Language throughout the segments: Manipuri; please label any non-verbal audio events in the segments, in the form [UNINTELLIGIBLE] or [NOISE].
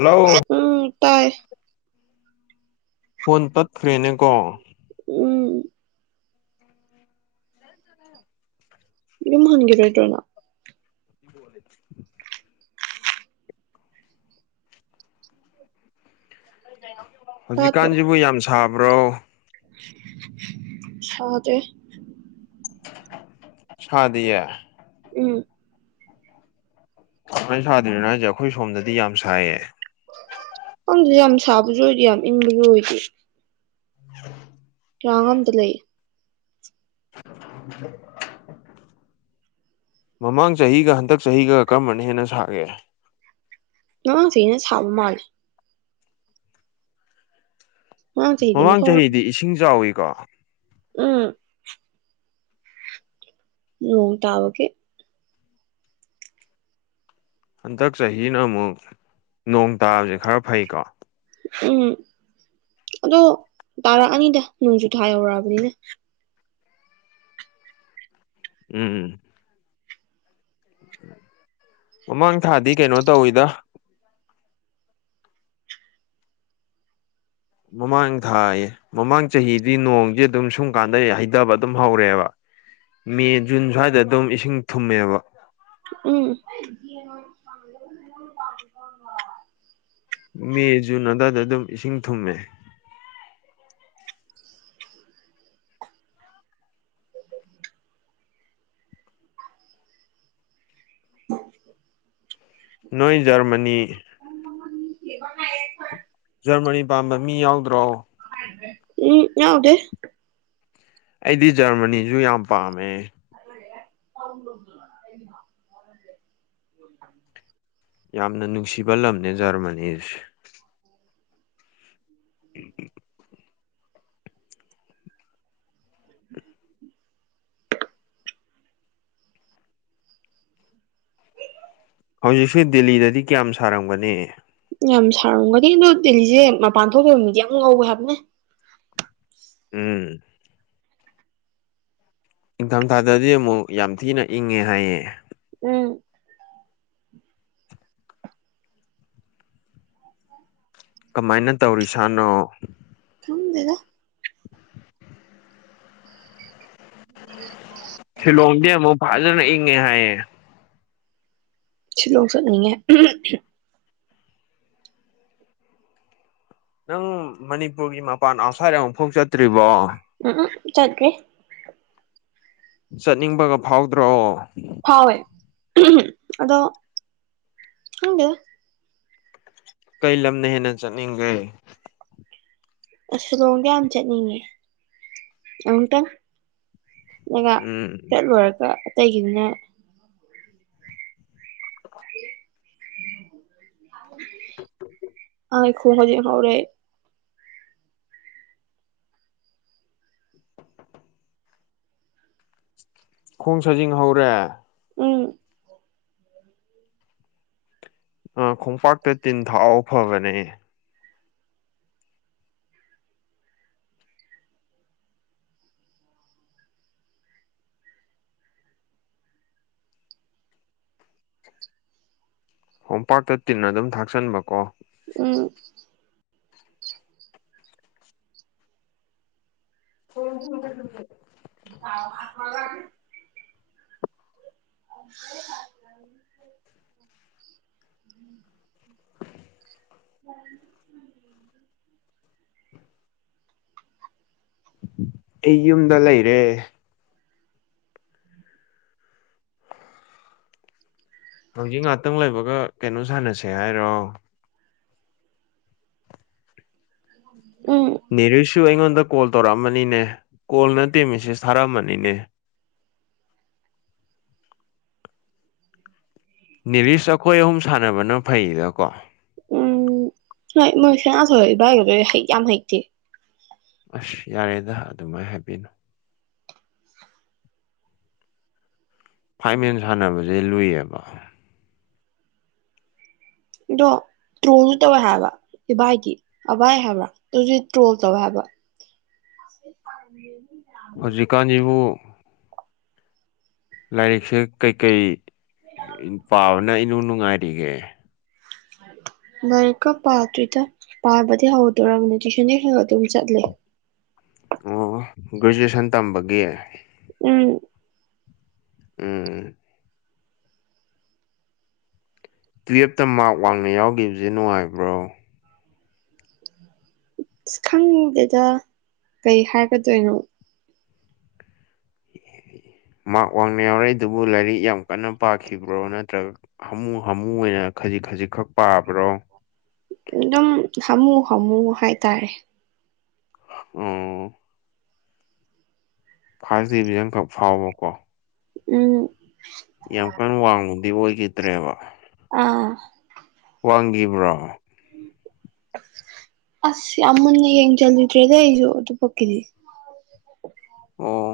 ꯂꯧ꯫ ꯎꯝ ꯇꯥꯏ ꯐꯣꯟ ꯇꯠꯈ꯭ꯔꯦꯅꯦꯀꯣ ꯎꯝ ꯌꯨꯝ ꯍꯟꯒꯤꯔꯣꯏꯗ꯭ꯔꯣꯅ ꯀꯣ ꯍꯧꯖꯤꯛꯀꯥꯟꯁꯤꯕꯨ ꯌꯥꯝ ꯁꯥꯕ꯭ꯔꯣ ꯁꯗ ꯁꯥꯗꯤꯌꯦ ꯎꯝ ꯁꯥꯏꯅ ꯁꯥꯗ꯭ꯔꯤꯅꯣ ꯍꯥꯏꯁꯦ ꯑꯩꯈꯣꯏ ꯁꯣꯝꯗꯗꯤ ꯌꯥꯝ ꯁꯥꯏꯌꯦ ꯌꯥꯝ ꯁꯥꯕꯁꯨ ꯑꯣꯏꯗꯤꯦ ꯌꯥꯝ ꯏꯪꯕꯁꯨ ꯑꯣꯏꯗꯦ ꯀ ꯑꯝꯇ ꯂꯩ [UNINTELLIGIBLE] ꯃꯃꯥꯡ ꯆꯍꯤꯒ ꯍꯟꯗꯛ ꯆꯍꯤꯒ ꯀꯔꯝꯕꯅ ꯍꯦꯟꯅ ꯁꯥꯒꯦ ꯑꯉꯥꯡꯁꯤꯩꯅ ꯁꯥꯕ ꯃꯥꯜꯂꯦ ꯉꯔꯥꯡ ꯆꯍꯤꯗꯤ ꯃꯃꯥꯡ ꯃꯊꯣꯡ ꯆꯍꯤꯗꯤ ꯏꯁꯤꯡ ꯆꯥꯎꯏꯀꯣ ꯎꯝ ꯎ ꯇꯥꯕꯒꯦ ꯍꯟꯗꯛ ꯆꯍꯤꯅ ꯑꯃꯨꯛ ꯅꯣꯡ ꯇꯥꯕꯁꯦ ꯈꯔ ꯐꯩꯀꯣ ꯎꯝ ꯑꯗꯣ ꯇꯥꯔꯛꯑꯅꯤꯗ ꯅꯣꯡꯖꯨ ꯊꯥ ꯌꯧꯔꯛꯑꯕꯅꯤꯅ ꯎꯝ ꯃꯃꯥꯡ ꯊꯥꯗꯤ ꯀꯩꯅꯣ ꯇꯧꯋꯤꯗ ꯃꯃꯥꯡ ꯊꯑ ꯃꯃꯥꯡ ꯆꯍꯤꯗꯤ ꯅꯣꯡꯗꯤ ꯑꯗꯨꯝ ꯁꯨꯝ ꯀꯥꯟꯗ ꯍꯩꯊꯕ ꯑꯗꯨꯝ ꯍꯧꯔꯦꯕ ꯃꯦ ꯖꯨꯟ ꯁ꯭ꯋꯥꯏꯗ ꯑꯗꯨꯝ ꯏꯁꯤꯡ ꯊꯨꯝꯃꯦꯕ ꯎꯝ ꯃꯦ ꯖꯨꯟ ꯑꯗꯨꯋꯥꯏꯗ ꯑꯗꯨꯝ ꯏꯁꯤꯡ ꯊꯨꯝꯃꯦ [UNINTELLIGIBLE] ꯅꯣꯏ ꯖꯔꯃꯅꯤ ꯕꯉ ꯈ ꯖꯔꯃꯅꯤ ꯄꯥꯟꯕꯥꯝꯕ ꯃꯤ ꯌꯥꯎꯗ꯭ꯔꯣ ꯎꯝ ꯌꯥꯥꯎꯗꯦ ꯑꯩꯗꯤ ꯖꯔꯃꯅꯤꯁꯨ ꯌꯥꯝ ꯄꯥꯝꯃꯦ ꯥꯎ ꯎ ꯌꯥꯝꯅ ꯅꯨꯡꯁꯤꯕ ꯂꯝꯅꯦ ꯖꯔꯃꯅꯤꯁꯦ ꯎꯝ [INAUDIBLE] ꯍꯧꯖꯤꯛꯁꯦ ꯗꯦꯜꯂꯤꯗꯗꯤ ꯀꯌꯥꯝ ꯁꯥꯔꯝꯒꯅꯤ ꯌꯥꯝ ꯁꯥꯔꯝꯒꯗꯤ ꯑꯗꯣ ꯗꯦꯜꯂꯤꯁꯦ ꯃꯄꯥꯟ ꯊꯣꯛꯕ ꯃꯤꯗꯤ ꯌꯥꯝ ꯉꯧꯋꯦ ꯍꯥꯏꯕꯅꯦ ꯎꯝ ꯏꯪꯊꯝꯊꯥꯗꯗꯤ ꯑꯃꯨꯛ ꯌꯥꯝ ꯊꯤꯅ ꯏꯪꯉꯦ ꯍꯥꯏꯌꯦ ꯎꯝ ꯀꯃꯥꯏꯅ ꯇꯧꯔꯤꯁꯥꯅꯣ ꯈꯪꯗꯦꯗ [INAUDIBLE] ꯁꯤꯂꯣꯡꯗꯤ ꯑꯃꯨꯛ ꯐꯖꯅ ꯏꯪꯉꯦ ꯍꯥꯏꯌꯦ ꯁꯤꯂꯣꯡ ꯆꯠꯂꯨꯔꯦ ꯅꯪ ꯃꯅꯤꯄꯨꯔꯒꯤ ꯃꯄꯥꯟ ꯑꯥꯎꯠꯁꯥꯏꯠ ꯑꯃꯨꯛꯐꯥꯎ ꯆꯠꯇ꯭ꯔꯤꯕꯣ ꯎꯝ ꯆꯠꯂꯦ ꯆꯠꯅꯤꯡꯕꯒ ꯐꯥꯎꯗ꯭ꯔꯣ ꯐꯥꯎꯋꯦ ꯑꯗꯣ ꯈꯪꯗꯦꯗ ꯀꯩ ꯂꯝꯅ ꯍꯦꯟꯅ ꯆꯠꯅꯤꯡꯒꯦ ꯑ ꯁꯤꯨꯂꯣꯡꯗ ꯌꯥꯝ ꯆꯠꯅꯤꯡꯉꯦ ꯑꯃꯨꯛꯇꯪ ꯅ ꯎꯝ ꯆꯠꯂꯨꯔꯒ ꯑꯇꯩꯒꯤꯅ [UNINTELLIGIBLE] [INAUDIBLE] ꯈꯣꯡ ꯁꯥꯖꯤꯡ ꯍꯧꯔꯦ ꯎꯝ [INAUDIBLE] ꯑ ꯈꯣꯡꯄꯥꯛꯇ ꯇꯤꯟ ꯊꯥꯎ ꯐꯕꯅꯦ ꯈꯣꯡꯄꯥꯛꯇ ꯇꯤꯟꯅ ꯑꯗꯨꯝ ꯊꯥꯛꯆꯟꯕ ꯀꯣ ꯎꯝ [INAUDIBLE] [INAUDIBLE] [INAUDIBLE] [INAUDIBLE] [UNINTELLIGIBLE] ꯑꯩ ꯌꯨꯝꯗ ꯂꯩꯔꯦ ꯍꯧꯖꯤꯛ ꯉꯍꯥꯛꯇꯪ ꯂꯩꯕꯒ ꯀꯩꯅꯣ ꯁꯥꯟꯅꯁꯦ ꯍꯥꯏꯔꯣ ꯎꯝ ꯅꯦꯔꯤꯁꯁꯨ ꯑꯩꯉꯣꯟꯗ ꯀꯣꯜ ꯇꯧꯔꯛꯑꯃꯅꯤꯅꯦ ꯀꯣꯜ ꯅꯠꯇꯦ ꯃꯦꯁꯦꯁ ꯊꯥꯔꯛꯑꯃꯅꯤꯅꯦ ꯅꯤꯂꯤꯁ ꯑꯩꯈꯣꯏ ꯑꯍꯨꯝ ꯁꯥꯟꯅꯕꯅ ꯐꯩꯌꯦꯗ ꯀꯣ ꯎꯝ ꯍꯣꯏ ꯃꯣꯏ ꯁꯅꯥꯊꯣꯏ ꯍꯣꯏ ꯏꯕꯥꯏꯒꯗꯣ ꯍꯩꯗꯤ ꯌꯥꯝ ꯍꯩꯇꯦ ꯑꯁ ꯌꯥꯔꯦꯗ ꯑꯗꯨꯃꯥꯏꯅ ꯍꯥꯏꯕꯤꯅꯨ ꯐꯥꯏꯃꯦꯟ ꯁꯥꯟꯅꯕꯁꯦ ꯂꯨꯏꯌꯦꯕ ꯑꯗꯣ ꯇ꯭ꯔꯣꯜꯁꯨ ꯇꯧꯋꯦ ꯍꯥꯏꯕ ꯏꯚꯥꯏꯗꯤ ꯑꯚꯥꯏ ꯍꯥꯏꯕ꯭ꯔꯥ ꯑꯗꯨꯁꯨ ꯇ꯭ꯔꯣꯜ ꯇꯧꯋꯦ ꯍꯥꯏꯕ ꯅꯤ ꯍꯧꯖꯤꯛꯀꯥꯟꯁꯤꯕꯨ ꯂꯥꯏꯔꯤꯛꯁꯦ ꯀꯩꯀꯩ ꯄꯥꯕꯅ ꯏꯅꯨꯡ ꯅꯨꯡꯉꯥꯏꯔꯤꯒꯦ ꯂꯥꯏꯔꯤꯛꯀ ꯄꯥꯗꯔ꯭ꯤꯗ ꯄꯥꯕꯗꯤ ꯍꯧꯗꯣꯔꯕꯅꯦ ꯇꯨꯏꯁꯟꯗꯤ ꯈꯔ ꯑꯗꯨꯝ ꯆꯠꯂꯦ ꯑꯣ ꯒ꯭ꯔꯦꯖꯨꯑꯦꯁꯟ ꯇꯝꯕꯒꯤ ꯎꯝ ꯎꯝ ꯇꯨꯌꯦꯜꯞꯇ ꯃꯥꯔꯛ ꯋꯥꯡꯅ ꯌꯥꯎꯒꯤꯕꯁꯦ ꯅꯨꯡꯉꯥꯏꯕ꯭ꯔꯣ ꯑ ꯈꯪꯒꯦꯗ ꯀꯩ ꯍꯥꯏꯒꯗꯣꯏꯅꯣ [INAUDIBLE] ꯃꯥꯛ ꯋꯥꯡꯅ ꯌꯥꯎꯔꯛꯏ ꯑꯗꯨꯕꯨ ꯂꯥꯏꯔꯤꯛ ꯌꯥꯝ ꯀꯟꯅ ꯄꯥꯈꯤꯕ꯭ꯔꯣ ꯅꯠꯇ꯭ꯔꯒ ꯍꯥꯃꯨ ꯍꯥꯃꯨ ꯑꯣꯏꯅ ꯈꯖꯤꯛ ꯈꯖꯤꯛ ꯈꯛ ꯄꯥꯕ꯭ꯔꯣ ꯑꯗꯨꯝ ꯍꯥꯝꯃꯨ ꯍꯥꯃꯨ ꯍꯥꯏꯇꯥꯔꯦ ꯎꯝꯃ ꯐꯥꯔꯁ ꯗꯦꯗꯤ ꯅꯪꯅ ꯊꯣꯛ ꯁꯥꯎꯔꯣꯀꯣ ꯎꯝ ꯌꯥꯝ ꯀꯟꯅ ꯋꯥꯡꯕꯗꯤ ꯑꯣꯏꯒꯤꯗ꯭ꯔꯦꯕ ꯑꯥ ꯋꯥꯡꯒꯤꯕ꯭ꯔꯣ ꯑꯁ ꯌꯥꯝ ꯃꯨꯟꯅ ꯌꯦꯡꯖꯟꯂꯨꯗ꯭ꯔꯦꯗ ꯑꯩꯖꯨ ꯑꯗꯨꯕꯣꯛꯀꯤꯗꯤ ꯑꯣ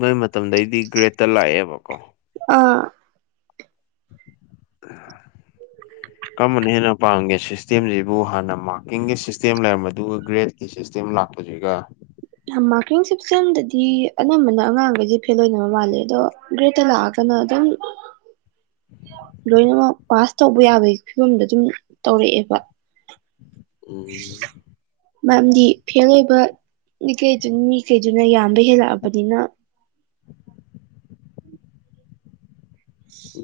ꯅꯣꯏ ꯃꯇꯝꯗꯩꯗꯤ ꯒ꯭ꯔꯦꯠꯇ ꯂꯥꯛꯑꯦꯕꯀꯣ ꯑꯥ [UNINTELLIGIBLE] [UNINTELLIGIBLE] ꯀꯔꯝꯕꯅ ꯍꯦꯟꯅ ꯄꯥꯝꯒꯦ ꯁꯤꯁꯇꯦꯝꯖꯤꯕꯨ ꯍꯥꯟꯅ ꯃꯥꯔꯀꯤꯡꯒꯤ ꯁꯤꯁꯇꯦꯝ ꯂꯩꯔꯝꯕꯗꯨꯒ ꯒ꯭ꯔꯦꯗ ꯁꯤꯁꯇꯦꯝ ꯂꯥꯛꯄꯁꯤꯒ ꯃꯥꯔꯀꯤꯡ ꯁꯤꯁꯇꯦꯝꯗꯗꯤ ꯑꯅꯝꯕꯅ ꯑꯉꯥꯡꯒꯩꯖꯦ ꯐꯦꯜ ꯑꯣꯏꯅꯕ ꯃꯥꯜꯂꯦ ꯑꯗꯣ ꯭ꯒꯔꯦꯗꯇ ꯂꯥꯛꯑꯒꯅ ꯑꯗꯨꯝ ꯂꯣꯏꯅꯃꯛ ꯄꯥꯁ ꯇꯧꯕ ꯌꯥꯕꯒꯤ ꯐꯤꯕꯝꯗ ꯑꯗꯨꯝ ꯇꯧꯔꯛꯑꯦꯕ ꯎꯝ ꯃꯔꯝꯗꯤ ꯐꯦꯜ ꯑꯣꯏꯕ ꯃꯤꯀꯩꯗꯨ ꯃꯤꯒꯩꯗꯨꯅ ꯌꯥꯝꯕ ꯍꯦꯜꯂꯛꯑꯕꯅꯤꯅ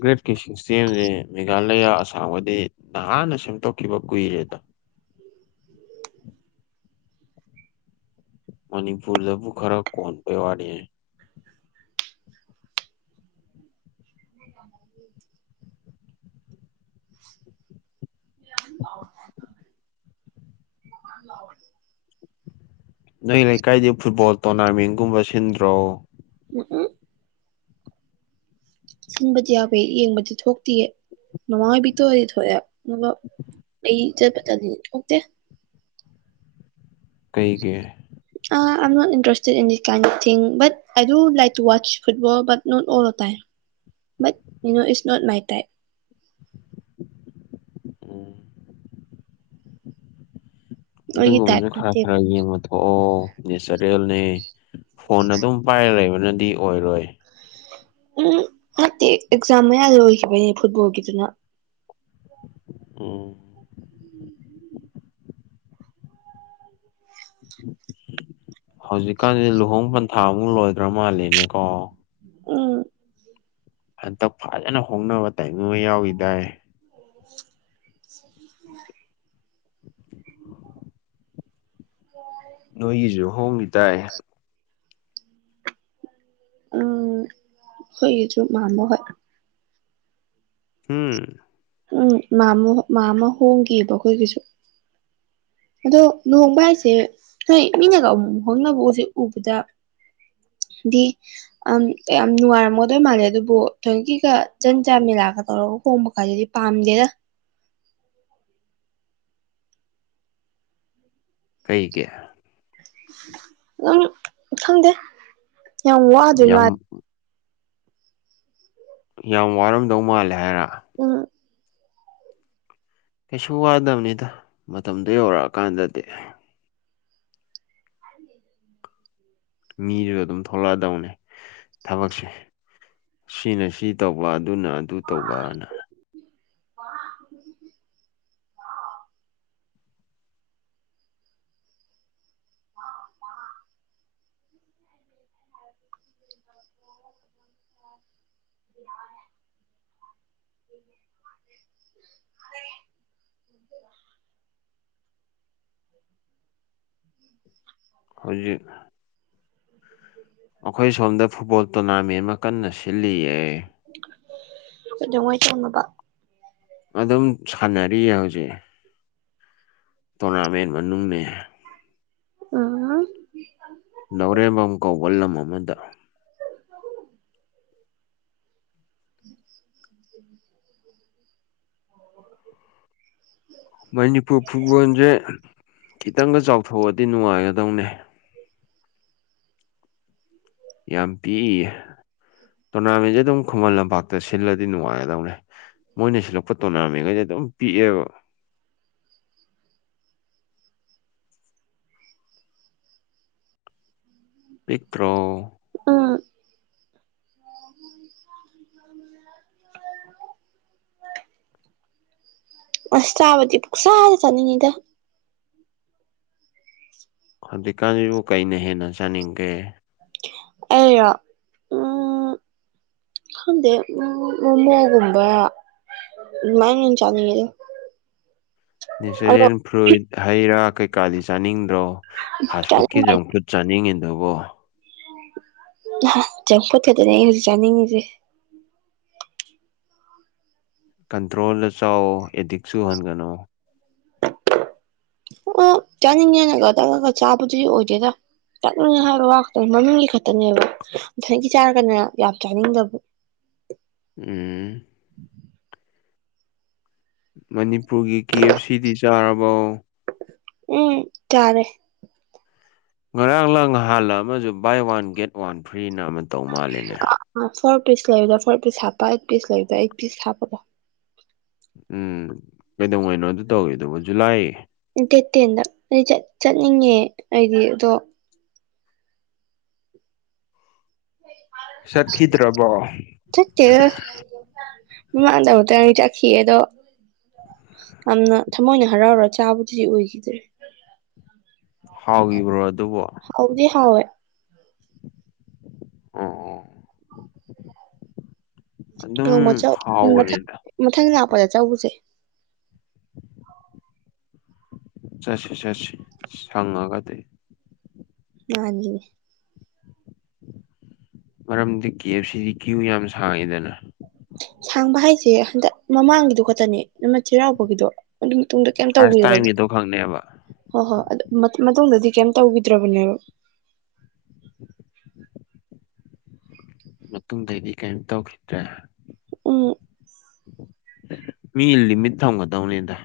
ꯒ꯭ꯔꯦꯗꯀꯤ ꯁꯤꯁꯇꯦꯝꯖꯦ ꯃꯦꯘꯂꯌꯥ ꯑꯁꯥꯝ ꯍꯣꯢꯗꯤ ꯅꯍꯥꯟꯅ ꯁꯦꯝꯗꯣꯛꯈꯤꯕ ꯀꯨꯏꯔꯦꯗ ꯃꯅꯤꯄꯨꯔꯗꯕꯨ ꯈꯔ ꯀꯣꯟ ꯕꯩ ꯋꯥꯅꯤ [INAUDIBLE] [INAUDIBLE] [INAUDIBLE] ꯅꯣꯢ ꯂꯩꯀꯥꯏꯗꯤ ꯐꯨꯠꯕꯣꯜ ꯇꯣꯔꯅꯥꯃꯦꯟꯒꯨꯝꯕ ꯁꯤꯟꯗ꯭ꯔꯣ [UNINTELLIGIBLE] ꯁꯤꯟꯕꯗꯤ ꯌꯥꯎꯋꯦ ꯌꯦꯡꯕꯗꯤ ꯊꯣꯛꯇꯤꯌꯦ ꯃꯃꯥ ꯍꯣꯏꯕꯨꯗꯤ ꯊꯣꯛꯑꯦ ꯑꯗꯨꯒ ꯑꯩ ꯆꯠꯄ ꯇꯟꯗꯅ ꯊꯣꯛꯇꯦ ꯀꯩꯒꯤ uh Aam not interested in that kind of thing but I like to watch football but not all the time but you know it's not my type um ꯑꯩꯒꯤ ꯇꯥꯏꯞ ꯑꯗꯨꯒꯨꯝꯕꯁꯨ ꯈꯔ ꯅꯠꯇꯦꯕ ꯈꯔ ꯌꯦꯡꯉꯨꯗ ꯊꯣꯛꯑꯣ ꯅꯦꯆꯔꯦꯜꯅꯦ ꯐꯣꯟ ꯑꯗꯨꯝ ꯄꯥꯏꯔ ꯂꯩꯕꯅꯗꯤ ꯑꯣꯏꯔꯣꯏ ꯎꯝ ꯅꯠꯇꯦ ꯑꯦꯛꯖꯥꯝ ꯃꯌꯥ ꯑꯣꯏꯈꯤꯕꯩꯅꯦ ꯐꯨꯠꯕꯣꯜꯒꯤꯗꯨꯅ ꯎꯝ ꯍꯧꯖꯤꯛꯀꯥꯟꯖꯦ ꯂꯨꯍꯣꯡ ꯄꯟꯊꯥꯃꯨꯛ ꯂꯣꯏꯒ꯭ꯔꯥ ꯃꯥꯜꯂꯦꯅꯦꯀꯣ ꯎꯝ ꯍꯟꯗꯛ ꯐꯖꯅ ꯍꯣꯡꯅꯕ ꯇꯥꯏꯃꯤꯡ ꯑꯃ ꯌꯥꯎꯈꯤꯗꯥꯏ [INAUDIBLE] ꯑꯣ ꯅꯣꯏꯒꯤꯁꯨ ꯍꯣꯡꯒꯤ ꯗꯥꯏ ꯎꯝ ꯈꯣꯢꯒꯤꯖꯨ ꯃꯥꯝꯃ ꯍꯣꯢ ꯍꯨꯝ ꯎꯝ ꯃꯥꯃꯣ ꯃꯥꯝꯃ ꯍꯣꯡꯈꯤꯑꯕ ꯑꯩꯈꯣꯏꯒꯤꯁꯨ ꯑꯗꯣ ꯂꯨꯍꯣꯡꯕ ꯍꯥꯏꯁꯦ ꯍꯣꯏ ꯃꯤꯅꯒ ꯑꯃꯨꯛ ꯑꯃꯨꯛ ꯍꯣꯡꯅꯕ ꯍꯨꯖꯤꯛ ꯎꯕꯗ ꯗꯤ ꯑꯝ ꯌꯥꯝ ꯅꯨꯡꯉꯥꯏꯔꯝꯃꯗꯣꯏ ꯃꯥꯜꯂꯦ ꯑꯗꯨꯕꯨ ꯊꯣꯏꯀꯤꯒ ꯖꯟꯖꯥ ꯃꯦꯂꯥꯒ ꯇꯧꯔꯒ ꯍꯣꯡꯕ ꯀꯥꯢꯗꯨꯗꯤ ꯄꯥꯝꯗꯦꯗ ꯀꯩꯒꯤ ꯑꯗꯨꯝ ꯈꯪꯗꯦ ꯌꯥꯝ ꯋꯥꯗꯣꯏ ꯌꯥꯝ ꯃꯥꯂꯦ ꯌꯥꯝ ꯋꯥꯔꯝꯗꯧ ꯃꯥꯜꯂꯦ ꯍꯥꯏꯔꯣ ꯑ ꯀꯩꯁꯨ ꯋꯥꯗꯕꯅꯤꯗ ꯃꯇꯝꯗꯨꯣ ꯌꯧꯔꯛꯑꯀꯥꯟꯗꯗꯤ ꯃꯤꯗꯨꯁꯨ ꯑꯗꯨꯝ ꯊꯣꯛꯂꯛꯑꯗꯧꯅꯦ ꯊꯕꯛꯁꯦ ꯁꯤꯅ ꯁꯤ ꯇꯧꯕ ꯑꯗꯨꯅ ꯑꯗꯨ ꯇꯧꯕꯅ [INAUDIBLE] [UNINTELLIGIBLE] [INAUDIBLE] [INAUDIBLE] ꯍꯧꯖꯤꯛ [INAUDIBLE] ꯑꯩꯈꯣꯏ ꯁꯣꯝꯗ ꯐꯨꯠꯕꯣꯜ ꯇꯣꯔꯅꯥꯃꯦꯟ ꯑꯃ ꯀꯟꯅ ꯁꯤꯜꯂꯤꯌꯦ ꯑꯗꯨꯗꯉꯥꯏ ꯇꯧꯃꯕ ꯑꯗꯨꯝ ꯁꯥꯟꯅꯔꯤꯌꯦ ꯍꯧꯖꯤꯛ ꯇꯣꯔꯅꯥꯃꯦꯟ ꯃꯅꯨꯡꯅꯦ ꯎꯝ ꯅꯥꯎꯔꯦꯝꯕꯝ ꯀꯧꯕ ꯂꯝ ꯑꯃꯗ [INAUDIBLE] ꯃꯅꯤꯄꯨꯔ ꯐꯨꯠꯕꯣꯜꯁꯦ ꯈꯤꯇꯪꯒ ꯆꯥꯎꯊꯣꯛꯑꯗꯤ ꯅꯨꯡꯉꯥꯏꯒꯗꯧꯅꯦ ꯌꯥꯝ ꯄꯤꯛꯏꯌꯦ ꯇꯣꯔꯅꯥꯃꯦꯟꯁꯦ ꯑꯗꯨꯝ ꯈꯨꯃꯟ ꯂꯝꯄꯥꯛ ꯁꯤꯜꯂꯗꯤ ꯅꯨꯡꯉꯥꯏꯒꯗꯧꯅꯦ ꯃꯣꯏꯅ ꯁꯤꯜꯂꯛꯄ ꯇꯣꯔꯅꯥꯃꯦꯟꯈꯩꯁꯦ ꯑꯗꯨꯝ ꯄꯤꯛꯑꯦꯕ ꯄꯕꯛ꯭ꯔꯣ ꯎꯝ [INAUDIBLE] ꯑꯁ ꯆꯕꯗꯤ ꯄꯨꯁꯥꯗꯦ ꯆꯅꯤꯉꯗ ꯍꯧꯖꯤꯛꯀꯥꯟꯁꯤꯕꯨ ꯀꯩꯅ ꯍꯦꯟꯅ ꯆꯥꯅꯤꯡꯒꯦ ꯑ ꯎꯝ ꯍꯗꯦ ꯎ ꯃ ꯃꯒꯨꯝꯕ ꯃ ꯆꯥꯅꯤꯡ ꯃꯔ ꯅꯦꯆꯔꯦꯜ ꯐ꯭ꯔꯨꯏꯗ ꯍꯩ ꯔꯥ ꯀꯩꯀꯥꯗꯤ ꯆꯥꯅꯤꯡꯗ꯭ꯔꯣ ꯐꯥꯁ ꯐꯨꯗꯀꯤ ꯆꯥꯅꯤꯡꯕ ꯖꯪ ꯐꯨꯗ ꯆꯥꯅꯤꯡꯉꯤꯗꯧꯕꯣ ꯆꯪꯄꯊꯗꯅꯦ ꯑꯩ ꯍꯧꯖꯤꯛ ꯆꯥꯅꯤꯡꯉꯤꯁꯦ ꯀꯟꯇ꯭ꯔꯣꯜꯗ ꯆꯥꯎ ꯑꯦꯗꯤꯛꯁꯨ ꯎꯍꯟꯒꯅꯨ ꯑꯣ ꯆꯥꯅꯤꯡꯉꯅꯒ ꯇꯪꯉꯒ ꯆꯥꯕꯗꯨꯗꯤ ꯑꯣꯏꯗꯦꯔ ꯆꯠꯅꯤꯡꯉ ꯍꯥꯏꯕ ꯋꯥꯛꯇ ꯃꯃꯤꯡꯒꯤ ꯈꯛꯇꯅꯦꯕ ꯊꯅꯀꯤ ꯆꯥꯔꯒꯅ ꯌꯥꯝ ꯆꯥꯅꯤꯡꯗꯕ ꯎꯝ ꯃꯅꯤꯄꯨꯔꯒꯤ ꯀꯤ ꯑꯦꯐ ꯁꯤꯗꯤ ꯆꯥꯔꯕꯣ ꯎꯝ ꯆꯔꯦ ꯉꯔꯥꯡ ꯂꯥꯡ ꯍꯥꯥꯟꯂ ꯑꯃꯁꯨ ꯕꯥꯏ ꯋꯥꯟ ꯒꯦꯠ ꯋꯥꯟ ꯐ꯭ꯔꯤꯅ ꯑꯃ ꯇꯧ ꯃꯥꯜꯂꯦꯅꯦ ꯐꯣꯔ ꯄꯤꯁ ꯂꯩꯕꯗ ꯐꯣꯔ ꯄꯤꯁ ꯍꯥꯞꯄ ꯑꯩꯠ ꯄꯤꯁ ꯂꯩꯕꯗꯣ ꯑꯩꯠ ꯄꯤꯁ ꯍꯥꯞꯄꯗꯣ ꯎꯝ ꯀꯩꯗꯧꯉꯅꯣ ꯑꯗꯨ ꯇꯧꯋꯤ ꯑꯗꯨꯕꯨ ꯖꯨꯂꯥꯏ ꯗꯦꯠ ꯇꯦꯟꯗ ꯑꯩ ꯆꯠꯅꯤꯡꯉꯦ ꯑꯩꯗꯤ ꯑꯗꯣ ꯆꯠꯈꯤꯗ꯭ꯔꯕꯣ ꯃꯥꯟꯗꯕꯗ ꯏ ꯈꯈꯤꯌꯦꯗꯣ ꯌꯥꯝꯅ ꯊꯃꯣꯏꯅ ꯍꯔꯥꯎꯔ ꯆꯥꯕꯗꯨꯗꯤ ꯑꯣꯏꯈꯤꯗ꯭ꯔꯦ ꯍꯥꯎꯕ꯭ꯔꯣ ꯑꯗꯨꯕꯨꯣ ꯍꯧꯥꯎꯗꯤ ꯍꯥꯎꯋꯦ ꯑꯣ ꯑꯣ ꯅ ꯑꯗꯨꯝ ꯃꯧ ꯃꯊꯪ ꯍꯥꯎꯕꯅꯤꯗ ꯃꯊꯪ ꯂꯥꯛꯄꯗ ꯆꯧꯁꯦ ꯆꯁꯤ ꯆꯁꯤ ꯁꯉꯒꯗꯤ ꯃꯅꯤ ꯃꯔꯝꯗꯤ ꯀꯦ ꯑꯦꯐ ꯁꯤꯗꯤ ꯀ꯭ꯌꯨ ꯌꯥꯝ ꯁꯥꯡꯉꯤꯗꯅ ꯁꯥꯡꯕ ꯍꯥꯏꯁꯦ ꯍꯟꯗꯛ ꯃꯃꯥꯡꯒꯤꯗꯣ ꯈꯛꯇꯅꯦ ꯅ ꯆꯩꯔꯥꯎꯕꯒꯤꯗꯣ ꯑꯗꯨ ꯃꯇꯨꯡꯨꯡꯗ ꯐꯥꯔꯁ ꯀꯩꯝꯇꯥꯎꯕꯤꯔꯕ ꯇꯥꯏꯝꯒꯤꯗꯣ ꯈꯪꯅꯦꯕ ꯍꯣꯏ ꯍꯣꯏ ꯑꯗꯨ ꯃꯇꯨꯡꯗꯗꯤ ꯀꯩꯝ ꯇꯧꯈꯤꯗ꯭ꯔꯕꯅꯦꯕ [INAUDIBLE] ꯃꯇꯨꯡꯗꯩꯗꯤ ꯀꯔꯤꯝ ꯇꯧꯈꯤꯗ꯭ꯔꯦ ꯎꯝ ꯃꯤ ꯏꯜꯂꯤ ꯃꯤꯠ ꯊꯣꯡꯒꯗꯧꯅꯤꯗ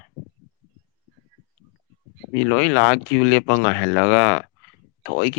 ꯃꯤ ꯂꯣꯏ ꯂꯥꯛꯑ ꯀ꯭ꯌꯨ ꯂꯦꯞꯄ ꯉꯥꯏꯍꯜꯂꯒ ꯊꯣꯏ